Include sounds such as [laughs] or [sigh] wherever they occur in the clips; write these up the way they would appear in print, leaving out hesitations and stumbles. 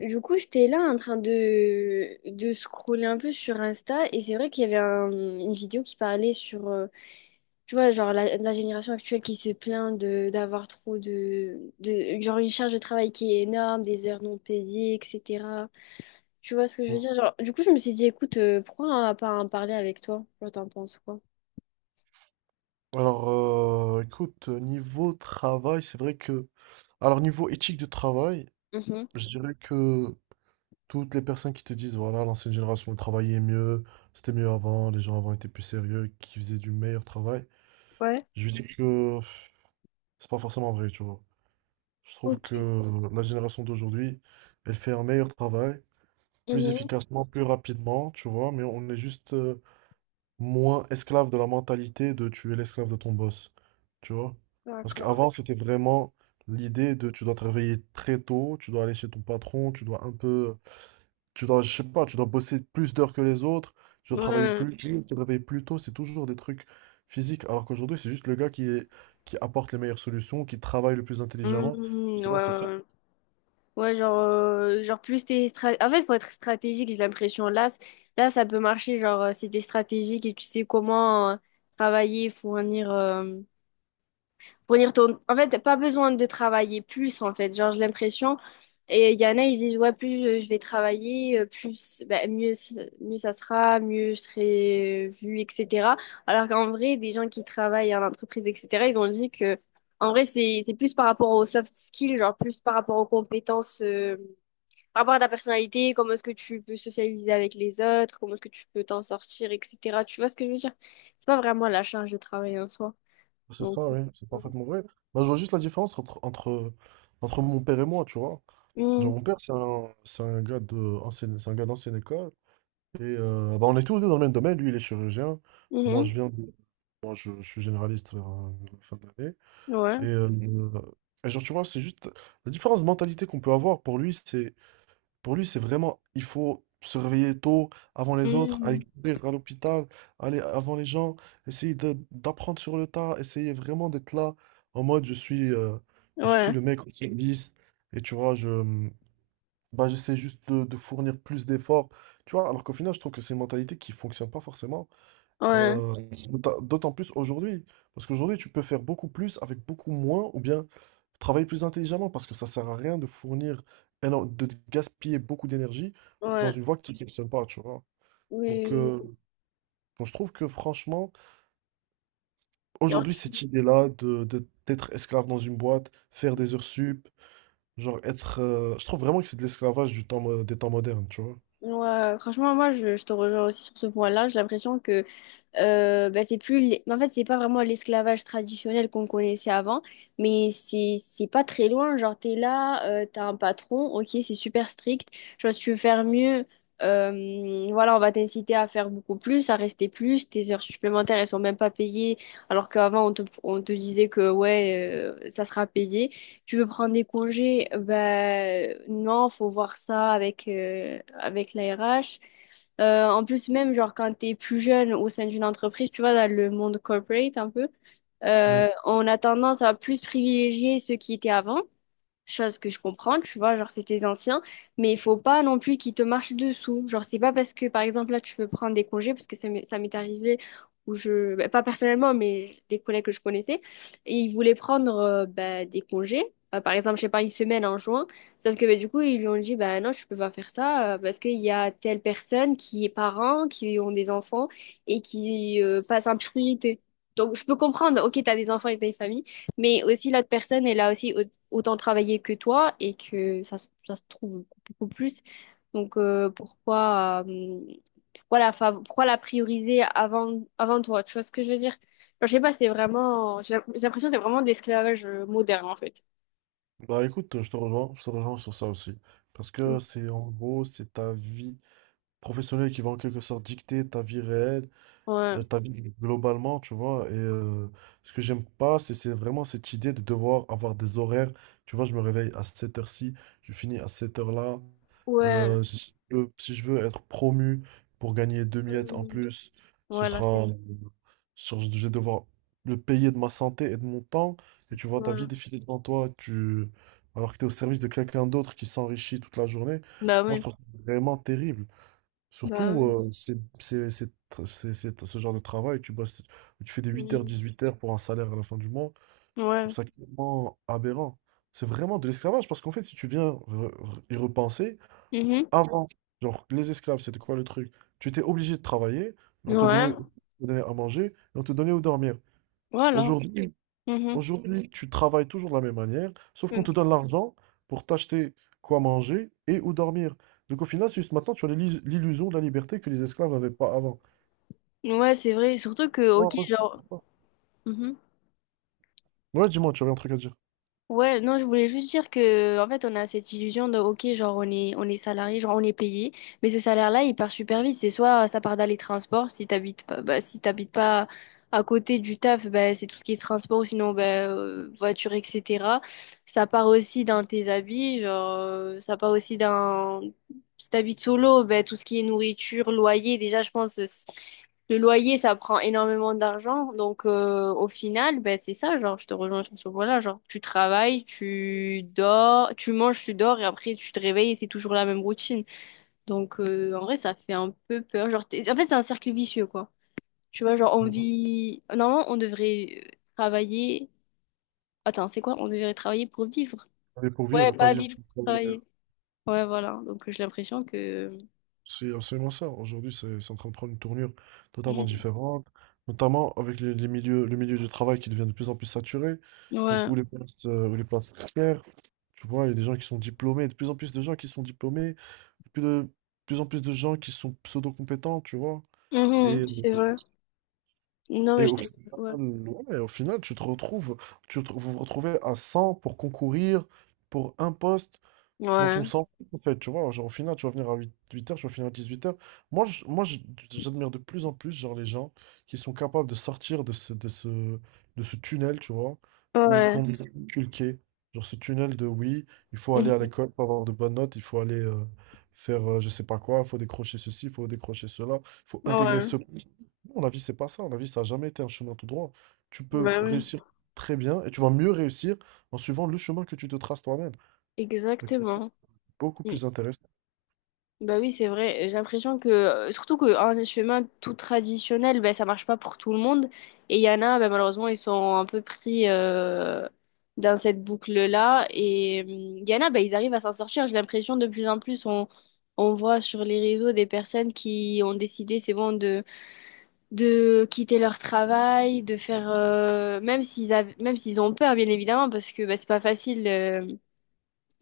Du coup, j'étais là en train de scroller un peu sur Insta, et c'est vrai qu'il y avait une vidéo qui parlait sur, tu vois, genre la génération actuelle qui se plaint de d'avoir trop genre une charge de travail qui est énorme, des heures non payées, etc. Tu vois ce que je veux Mm. dire? Genre, du coup, je me suis dit, écoute, pourquoi pas en parler avec toi? Genre, t'en penses quoi? Alors, écoute, niveau travail, c'est vrai que. Alors, niveau éthique de travail, Mhm. je dirais que toutes les personnes qui te disent, voilà, l'ancienne génération travaillait mieux, c'était mieux avant, les gens avant étaient plus sérieux, qui faisaient du meilleur travail, Ouais. je lui dis que pff, c'est pas forcément vrai, tu vois. Je trouve Ok. que la génération d'aujourd'hui, elle fait un meilleur travail, plus Mhm. efficacement, plus rapidement, tu vois, mais on est juste, moins esclave de la mentalité de tu es l'esclave de ton boss. Tu vois? Parce D'accord. qu'avant, c'était vraiment l'idée de tu dois travailler très tôt, tu dois aller chez ton patron, tu dois un peu. Tu dois, je sais pas, tu dois bosser plus d'heures que les autres, tu dois travailler Ouais. plus dur, te réveiller plus tôt, c'est toujours des trucs physiques. Alors qu'aujourd'hui, c'est juste le gars qui est, qui apporte les meilleures solutions, qui travaille le plus intelligemment. Mmh, ouais, Tu vois, c'est ouais, ça. ouais. Ouais, genre, En fait, faut être stratégique, j'ai l'impression. Là, ça peut marcher, genre, si t'es stratégique et tu sais comment travailler, fournir, fournir ton... En fait, t'as pas besoin de travailler plus, en fait. Genre, j'ai l'impression. Et il y en a, ils disent, ouais, plus je vais travailler, plus, bah, mieux ça sera, mieux je serai vu, etc. Alors qu'en vrai, des gens qui travaillent en entreprise, etc., ils ont dit que, en vrai, c'est plus par rapport aux soft skills, genre, plus par rapport aux compétences. Par rapport à ta personnalité, comment est-ce que tu peux socialiser avec les autres, comment est-ce que tu peux t'en sortir, etc. Tu vois ce que je veux dire? C'est pas vraiment la charge de travail en soi. C'est Donc, ça, oui, c'est euh, parfaitement vrai. Moi, je vois juste la différence entre mon père et moi, tu vois. Genre, mm, mon père, c'est un gars d'ancienne école. Bah, on est tous les deux dans le même domaine. Lui, il est chirurgien. Moi, je mhm, viens de, moi, je suis généraliste vers la fin de l'année. Ouais, Mhm. Et genre, tu vois, c'est juste la différence de mentalité qu'on peut avoir. Pour lui, c'est vraiment, il faut se réveiller tôt, avant les autres, aller mm, courir à l'hôpital, aller avant les gens, essayer d'apprendre sur le tas, essayer vraiment d'être là en mode, je suis ouais, le mec au service. Et tu vois, bah, j'essaie juste de fournir plus d'efforts, tu vois, alors qu'au final, je trouve que c'est une mentalité qui fonctionne pas forcément, ouais, euh, d'autant plus aujourd'hui, parce qu'aujourd'hui, tu peux faire beaucoup plus avec beaucoup moins, ou bien travailler plus intelligemment, parce que ça sert à rien de gaspiller beaucoup d'énergie dans ouais, une voie qui ne fonctionne pas, tu vois. oui, Donc, oui, euh, oui. donc, je trouve que franchement, Genre, aujourd'hui, cette tu- idée-là de, d'être esclave dans une boîte, faire des heures sup, je trouve vraiment que c'est de l'esclavage du temps, des temps modernes, tu vois. ouais, franchement, moi, je te rejoins aussi sur ce point-là. J'ai l'impression que bah, c'est plus en fait c'est pas vraiment l'esclavage traditionnel qu'on connaissait avant, mais c'est pas très loin. Genre, t'es là, t'as un patron, ok, c'est super strict, genre si tu veux faire mieux, voilà, on va t'inciter à faire beaucoup plus, à rester plus, tes heures supplémentaires elles sont même pas payées. Alors qu'avant on on te disait que ouais, ça sera payé. Tu veux prendre des congés, ben non, faut voir ça avec avec la RH. En plus, même genre quand t'es plus jeune au sein d'une entreprise, tu vois, dans le monde corporate un peu, on a tendance à plus privilégier ceux qui étaient avant. Chose que je comprends, tu vois, genre c'est tes anciens, mais il faut pas non plus qu'ils te marchent dessous. Genre c'est pas parce que par exemple là tu veux prendre des congés, parce que ça m'est arrivé, où je, bah, pas personnellement, mais des collègues que je connaissais, et ils voulaient prendre bah, des congés. Par exemple, je sais pas, une semaine en juin, sauf que bah, du coup, ils lui ont dit, bah non, tu peux pas faire ça, parce qu'il y a telle personne qui est parent, qui ont des enfants, et qui passe en priorité. Donc, je peux comprendre, ok, t'as des enfants et t'as une famille, mais aussi, l'autre personne, elle a aussi autant travaillé que toi, et que ça, ça se trouve beaucoup plus. Donc, pourquoi, voilà, pourquoi la prioriser avant toi? Tu vois ce que je veux dire? Genre, je sais pas, c'est vraiment, j'ai l'impression que c'est vraiment de l'esclavage moderne, en fait. Bah écoute, je te rejoins sur ça aussi. Parce Mm. que c'est en gros, c'est ta vie professionnelle qui va en quelque sorte dicter ta vie réelle, Ouais, ta vie globalement, tu vois. Et ce que j'aime pas, c'est vraiment cette idée de devoir avoir des horaires. Tu vois, je me réveille à cette heure-ci, je finis à cette heure-là. ouais. Si je veux être promu pour gagner deux miettes en Mm. plus, ce Voilà, c'est, sera, euh, je vais devoir le payer de ma santé et de mon temps. Et tu vois ta vie ouais. défiler devant toi, alors que tu es au service de quelqu'un d'autre qui s'enrichit toute la journée. Bah Moi, je ouais, trouve ça vraiment terrible. bah Surtout, ouais. c'est ce genre de travail, tu bosses, tu fais des huit heures, Mm. dix-huit heures pour un salaire à la fin du mois. Je trouve Ouais. ça tellement aberrant. C'est vraiment de l'esclavage parce qu'en fait, si tu viens y repenser, Mhm. avant, genre, les esclaves, c'était quoi le truc? Tu étais obligé de travailler, mais Ouais, on te donnait à manger et on te donnait où dormir. voilà. Aujourd'hui, Mhm. Aujourd'hui, tu travailles toujours de la même manière, sauf qu'on Ok. te donne l'argent pour t'acheter quoi manger et où dormir. Donc au final, c'est juste maintenant, tu as l'illusion de la liberté que les esclaves n'avaient pas avant. Ouais, c'est vrai. Surtout que, Ouais, ok, ouais. genre. Mhm. Ouais, dis-moi, tu avais un truc à dire. Ouais, non, je voulais juste dire que, en fait, on a cette illusion de, ok, genre, on est salarié, genre, on est payé, mais ce salaire-là, il part super vite. C'est soit ça part dans les transports, si t'habites pas, bah, si t'habites pas à côté du taf, bah, c'est tout ce qui est transport, ou sinon, bah, voiture, etc. Ça part aussi dans tes habits, genre, ça part aussi dans, si t'habites solo, bah, tout ce qui est nourriture, loyer, déjà, je pense, le loyer, ça prend énormément d'argent. Donc, au final, ben, c'est ça, genre, je te rejoins sur ce point-là. Genre, tu travailles, tu dors, tu manges, tu dors, et après, tu te réveilles, et c'est toujours la même routine. Donc, en vrai, ça fait un peu peur. Genre, en fait, c'est un cercle vicieux, quoi. Tu vois, genre, on Ouais. vit... Normalement, on devrait travailler... Attends, c'est quoi? On devrait travailler pour vivre. Travailler pour vivre Ouais, et pas pas vivre vivre pour pour travailler. Travailler. Ouais, voilà. Donc, j'ai l'impression que... C'est absolument ça. Aujourd'hui, c'est en train de prendre une tournure totalement différente, notamment avec le milieu du travail qui devient de plus en plus saturé, donc Ouais. Où les places précaires, tu vois, il y a des gens qui sont diplômés, de plus en plus de gens qui sont diplômés, plus de plus en plus de gens qui sont pseudo-compétents, tu vois. Mhm, Et, c'est vrai. Non, mais et je au te... final, Ouais. ouais, au final, tu te retrouves, tu te- vous vous retrouvez à 100 pour concourir pour un poste dont on Ouais. s'en fout, en fait, tu vois, genre, au final, tu vas venir à 8h tu vas finir à 18h. Moi, je- moi je- j'admire de plus en plus, genre, les gens qui sont capables de sortir de ce, de ce tunnel, tu vois, ou Ouais. qu'on nous a inculqué, genre, ce tunnel de, oui, il faut aller à Mhm. l'école pour avoir de bonnes notes, il faut aller faire, je sais pas quoi, il faut décrocher ceci, il faut décrocher cela, il faut intégrer Ouais, ce. Non, la vie, c'est pas ça, la vie, ça n'a jamais été un chemin tout droit. Tu peux bah oui, réussir très bien, et tu vas mieux réussir en suivant le chemin que tu te traces toi-même. exactement. Beaucoup Mm. plus intéressant. Bah oui, c'est vrai. J'ai l'impression que, surtout qu'un chemin tout traditionnel, bah, ça marche pas pour tout le monde. Et il y en a, bah, malheureusement, ils sont un peu pris dans cette boucle-là. Et il y en a, bah, ils arrivent à s'en sortir. J'ai l'impression de plus en plus, on voit sur les réseaux des personnes qui ont décidé, c'est bon, de quitter leur travail, de faire, même s'ils ont peur, bien évidemment, parce que bah, c'est pas facile.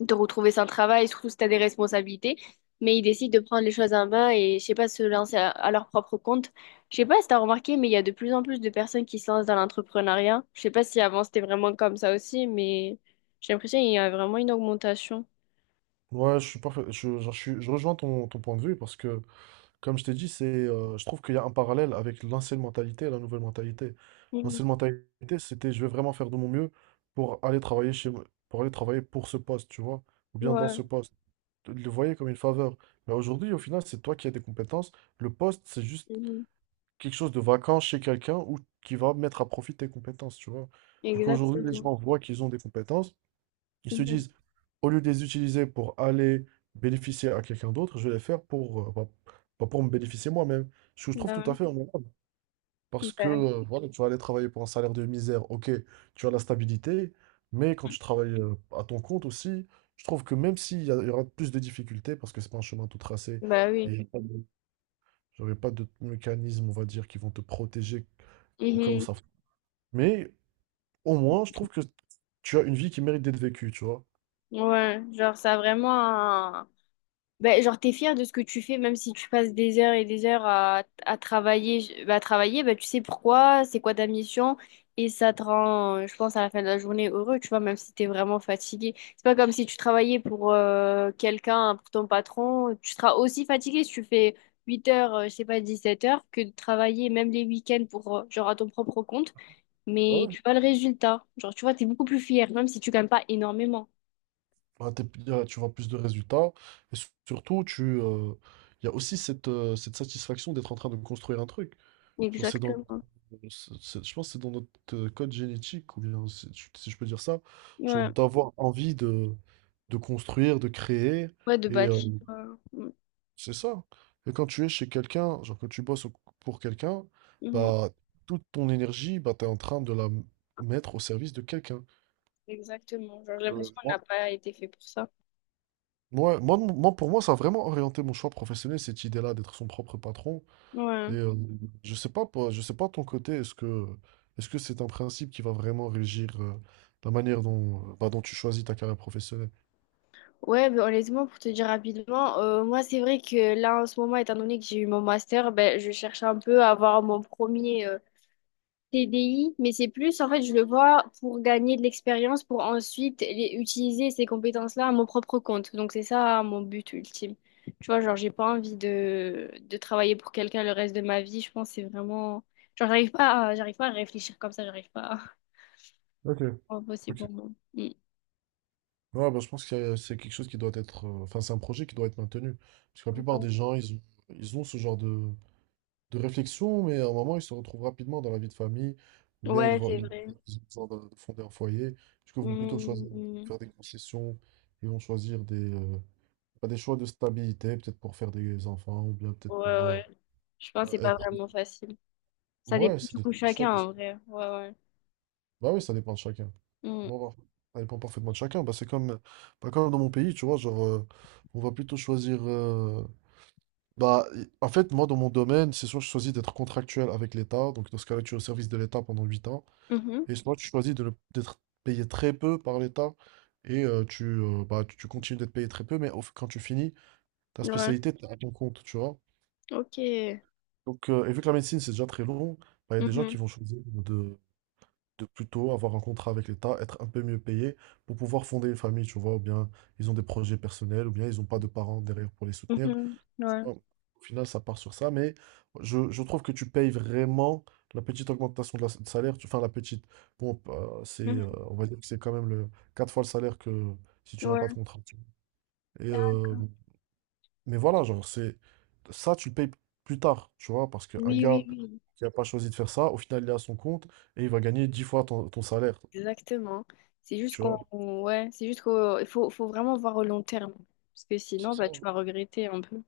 De retrouver son travail, surtout si tu as des responsabilités. Mais ils décident de prendre les choses en main et, je sais pas, se lancer à leur propre compte. Je sais pas si tu as remarqué, mais il y a de plus en plus de personnes qui se lancent dans l'entrepreneuriat. Je sais pas si avant c'était vraiment comme ça aussi, mais j'ai l'impression qu'il y a vraiment une augmentation. Ouais, je suis parfait. Je, genre, je rejoins ton point de vue parce que, comme je t'ai dit, c'est, je trouve qu'il y a un parallèle avec l'ancienne mentalité et la nouvelle mentalité. Mhm. L'ancienne mentalité, c'était je vais vraiment faire de mon mieux pour aller pour aller travailler pour ce poste, tu vois, ou bien dans Ouais. ce poste. Tu le voyais comme une faveur. Mais aujourd'hui, au final, c'est toi qui as des compétences. Le poste, c'est juste Mhm. quelque chose de vacant chez quelqu'un ou qui va mettre à profit tes compétences, tu vois. Du coup, aujourd'hui, les Exactement. gens voient qu'ils ont des compétences, ils se Mhm. disent, au lieu de les utiliser pour aller bénéficier à quelqu'un d'autre, je vais les faire pour, bah, pour me bénéficier moi-même. Ce que je trouve tout à Bah, fait honorable. ouais. Parce que, Bah, voilà, tu vas aller travailler pour un salaire de misère, ok, tu as la stabilité, mais quand tu travailles à ton compte aussi, je trouve que même s'il y, il y aura plus de difficultés, parce que c'est pas un chemin tout tracé, bah oui. et Genre, pas de mécanismes, on va dire, qui vont te protéger au cas où Mhm. ça. Mais au moins, je trouve que tu as une vie qui mérite d'être vécue, tu vois. Ouais, genre ça a vraiment ben, genre, t'es fier de ce que tu fais, même si tu passes des heures et des heures à travailler, ben, tu sais pourquoi, c'est quoi ta mission, et ça te rend, je pense, à la fin de la journée heureux, tu vois, même si t'es vraiment fatigué. C'est pas comme si tu travaillais pour quelqu'un, pour ton patron, tu seras aussi fatigué si tu fais 8 heures, je sais pas, 17 heures, que de travailler même les week-ends pour, genre, à ton propre compte, Ouais, mais ouais. tu vois le résultat. Genre, tu vois, t'es beaucoup plus fier, même si tu gagnes pas énormément. Tu vois plus de résultats. Et surtout, tu, il y a aussi cette, cette satisfaction d'être en train de construire un truc. Genre, c'est dans, Exactement. Je pense que c'est dans notre code génétique, ou bien, si je peux dire ça, genre Ouais, d'avoir envie de construire, de créer. ouais, de Et bâtir. Mm. euh, c'est ça. Et quand tu es chez quelqu'un, genre quand pour quelqu'un, Mhm. bah, toute ton énergie, bah, tu es en train de mettre au service de quelqu'un. Exactement. Genre, j'ai l'impression Euh, qu'on n'a pas été fait pour ça. Moi, pour moi, ça a vraiment orienté mon choix professionnel, cette idée-là d'être son propre patron. Ouais. Mhm. je sais pas, je sais pas de ton côté, est-ce que c'est un principe qui va vraiment régir la manière dont, bah, dont tu choisis ta carrière professionnelle? Ouais, ben, honnêtement, pour te dire rapidement, moi, c'est vrai que là, en ce moment, étant donné que j'ai eu mon master, ben, je cherche un peu à avoir mon premier TDI, mais c'est plus, en fait, je le vois pour gagner de l'expérience, pour ensuite utiliser ces compétences-là à mon propre compte. Donc, c'est ça mon but ultime. Tu vois, genre, j'ai pas envie de travailler pour quelqu'un le reste de ma vie. Je pense que c'est vraiment... Genre, j'arrive pas à réfléchir comme ça, j'arrive pas à... [laughs] Ok, C'est impossible ok. pour moi. Ouais, bah, je pense que c'est quelque chose qui doit être, enfin, c'est un projet qui doit être maintenu. Parce que la plupart des gens, ils ont ce genre de, réflexion, mais à un moment, ils se retrouvent rapidement dans la vie de famille, ou bien ils Ouais, vont, c'est ils Oui. vrai. Ils ont besoin de, fonder un foyer. Du coup, ils vont plutôt choisir de Hmm. faire des concessions, ils vont choisir bah, des choix de stabilité, peut-être pour faire des enfants, ou bien Ouais, peut-être pour ouais. Je pense que c'est pas être. vraiment facile. Ça Ouais, dépend c'est du des coup de choix chacun qui sont. en vrai. Ouais, ouais. Bah oui, ça dépend de chacun. Hmm. dépend par- ça dépend parfaitement de chacun. Bah, comme dans mon pays, tu vois, genre, on va plutôt choisir. Bah, en fait, moi, dans mon domaine, c'est soit je choisis d'être contractuel avec l'État, donc dans ce cas-là, tu es au service de l'État pendant 8 ans. Mhm. Et sinon, tu choisis de d'être payé très peu par l'État et bah, tu continues d'être payé très peu, mais quand tu finis, ta Ouais. spécialité, t'es à ton compte, tu vois. Ok. Donc, et vu que la médecine, c'est déjà très long, bah, il y a des gens qui Mhm. vont choisir de, plutôt avoir un contrat avec l'État, être un peu mieux payé pour pouvoir fonder une famille, tu vois, ou bien ils ont des projets personnels, ou bien ils n'ont pas de parents derrière pour les soutenir. Mhm. Ouais. Bon, au final, ça part sur ça, mais je trouve que tu payes vraiment la petite augmentation de salaire. Tu, enfin, la petite. Bon, Mhm. on va dire que c'est quand même le quatre fois le salaire que si tu n'as pas de Ouais. contrat, tu vois. Et, D'accord. mais voilà, genre, c'est, ça, tu le payes plus tard, tu vois, parce qu'un Oui, gars oui, oui. qui n'a pas choisi de faire ça, au final, il est à son compte et il va gagner 10 fois ton salaire, Exactement. C'est juste tu qu'on vois. ouais, c'est juste qu'il faut vraiment voir au long terme. Parce que C'est sinon, ça. bah, tu vas regretter un peu.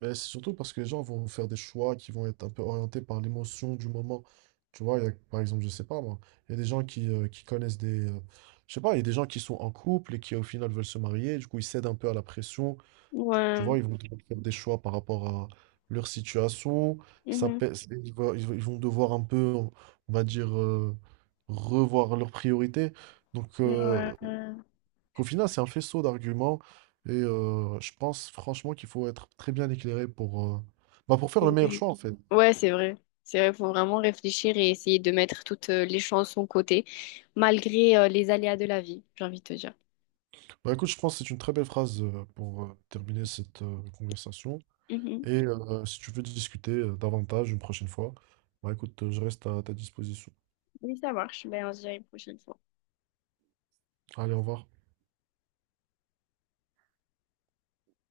Mais c'est surtout parce que les gens vont faire des choix qui vont être un peu orientés par l'émotion du moment. Tu vois, il y a, par exemple, je sais pas moi, il y a des gens qui connaissent des. Je sais pas, il y a des gens qui sont en couple et qui au final veulent se marier, du coup ils cèdent un peu à la pression. Tu Ouais. vois, ils vont devoir faire des choix par rapport à leur situation. Ça Mhm. pèse- ils vont, ils vont- ils vont devoir un peu, on va dire, revoir leurs priorités. Donc, Ouais. qu'au final, c'est un faisceau d'arguments et je pense franchement qu'il faut être très bien éclairé pour, bah, pour faire le meilleur Oui. choix en fait. Ouais, c'est vrai. C'est vrai, faut vraiment réfléchir et essayer de mettre toutes les chances de son côté, malgré les aléas de la vie, j'ai envie de te dire. Bah, écoute, je pense que c'est une très belle phrase pour terminer cette conversation Mhm. et si tu veux discuter davantage une prochaine fois, bah, écoute, je reste à ta disposition. Oui, ça marche. Ben, on se dit à une prochaine fois. Allez, au revoir.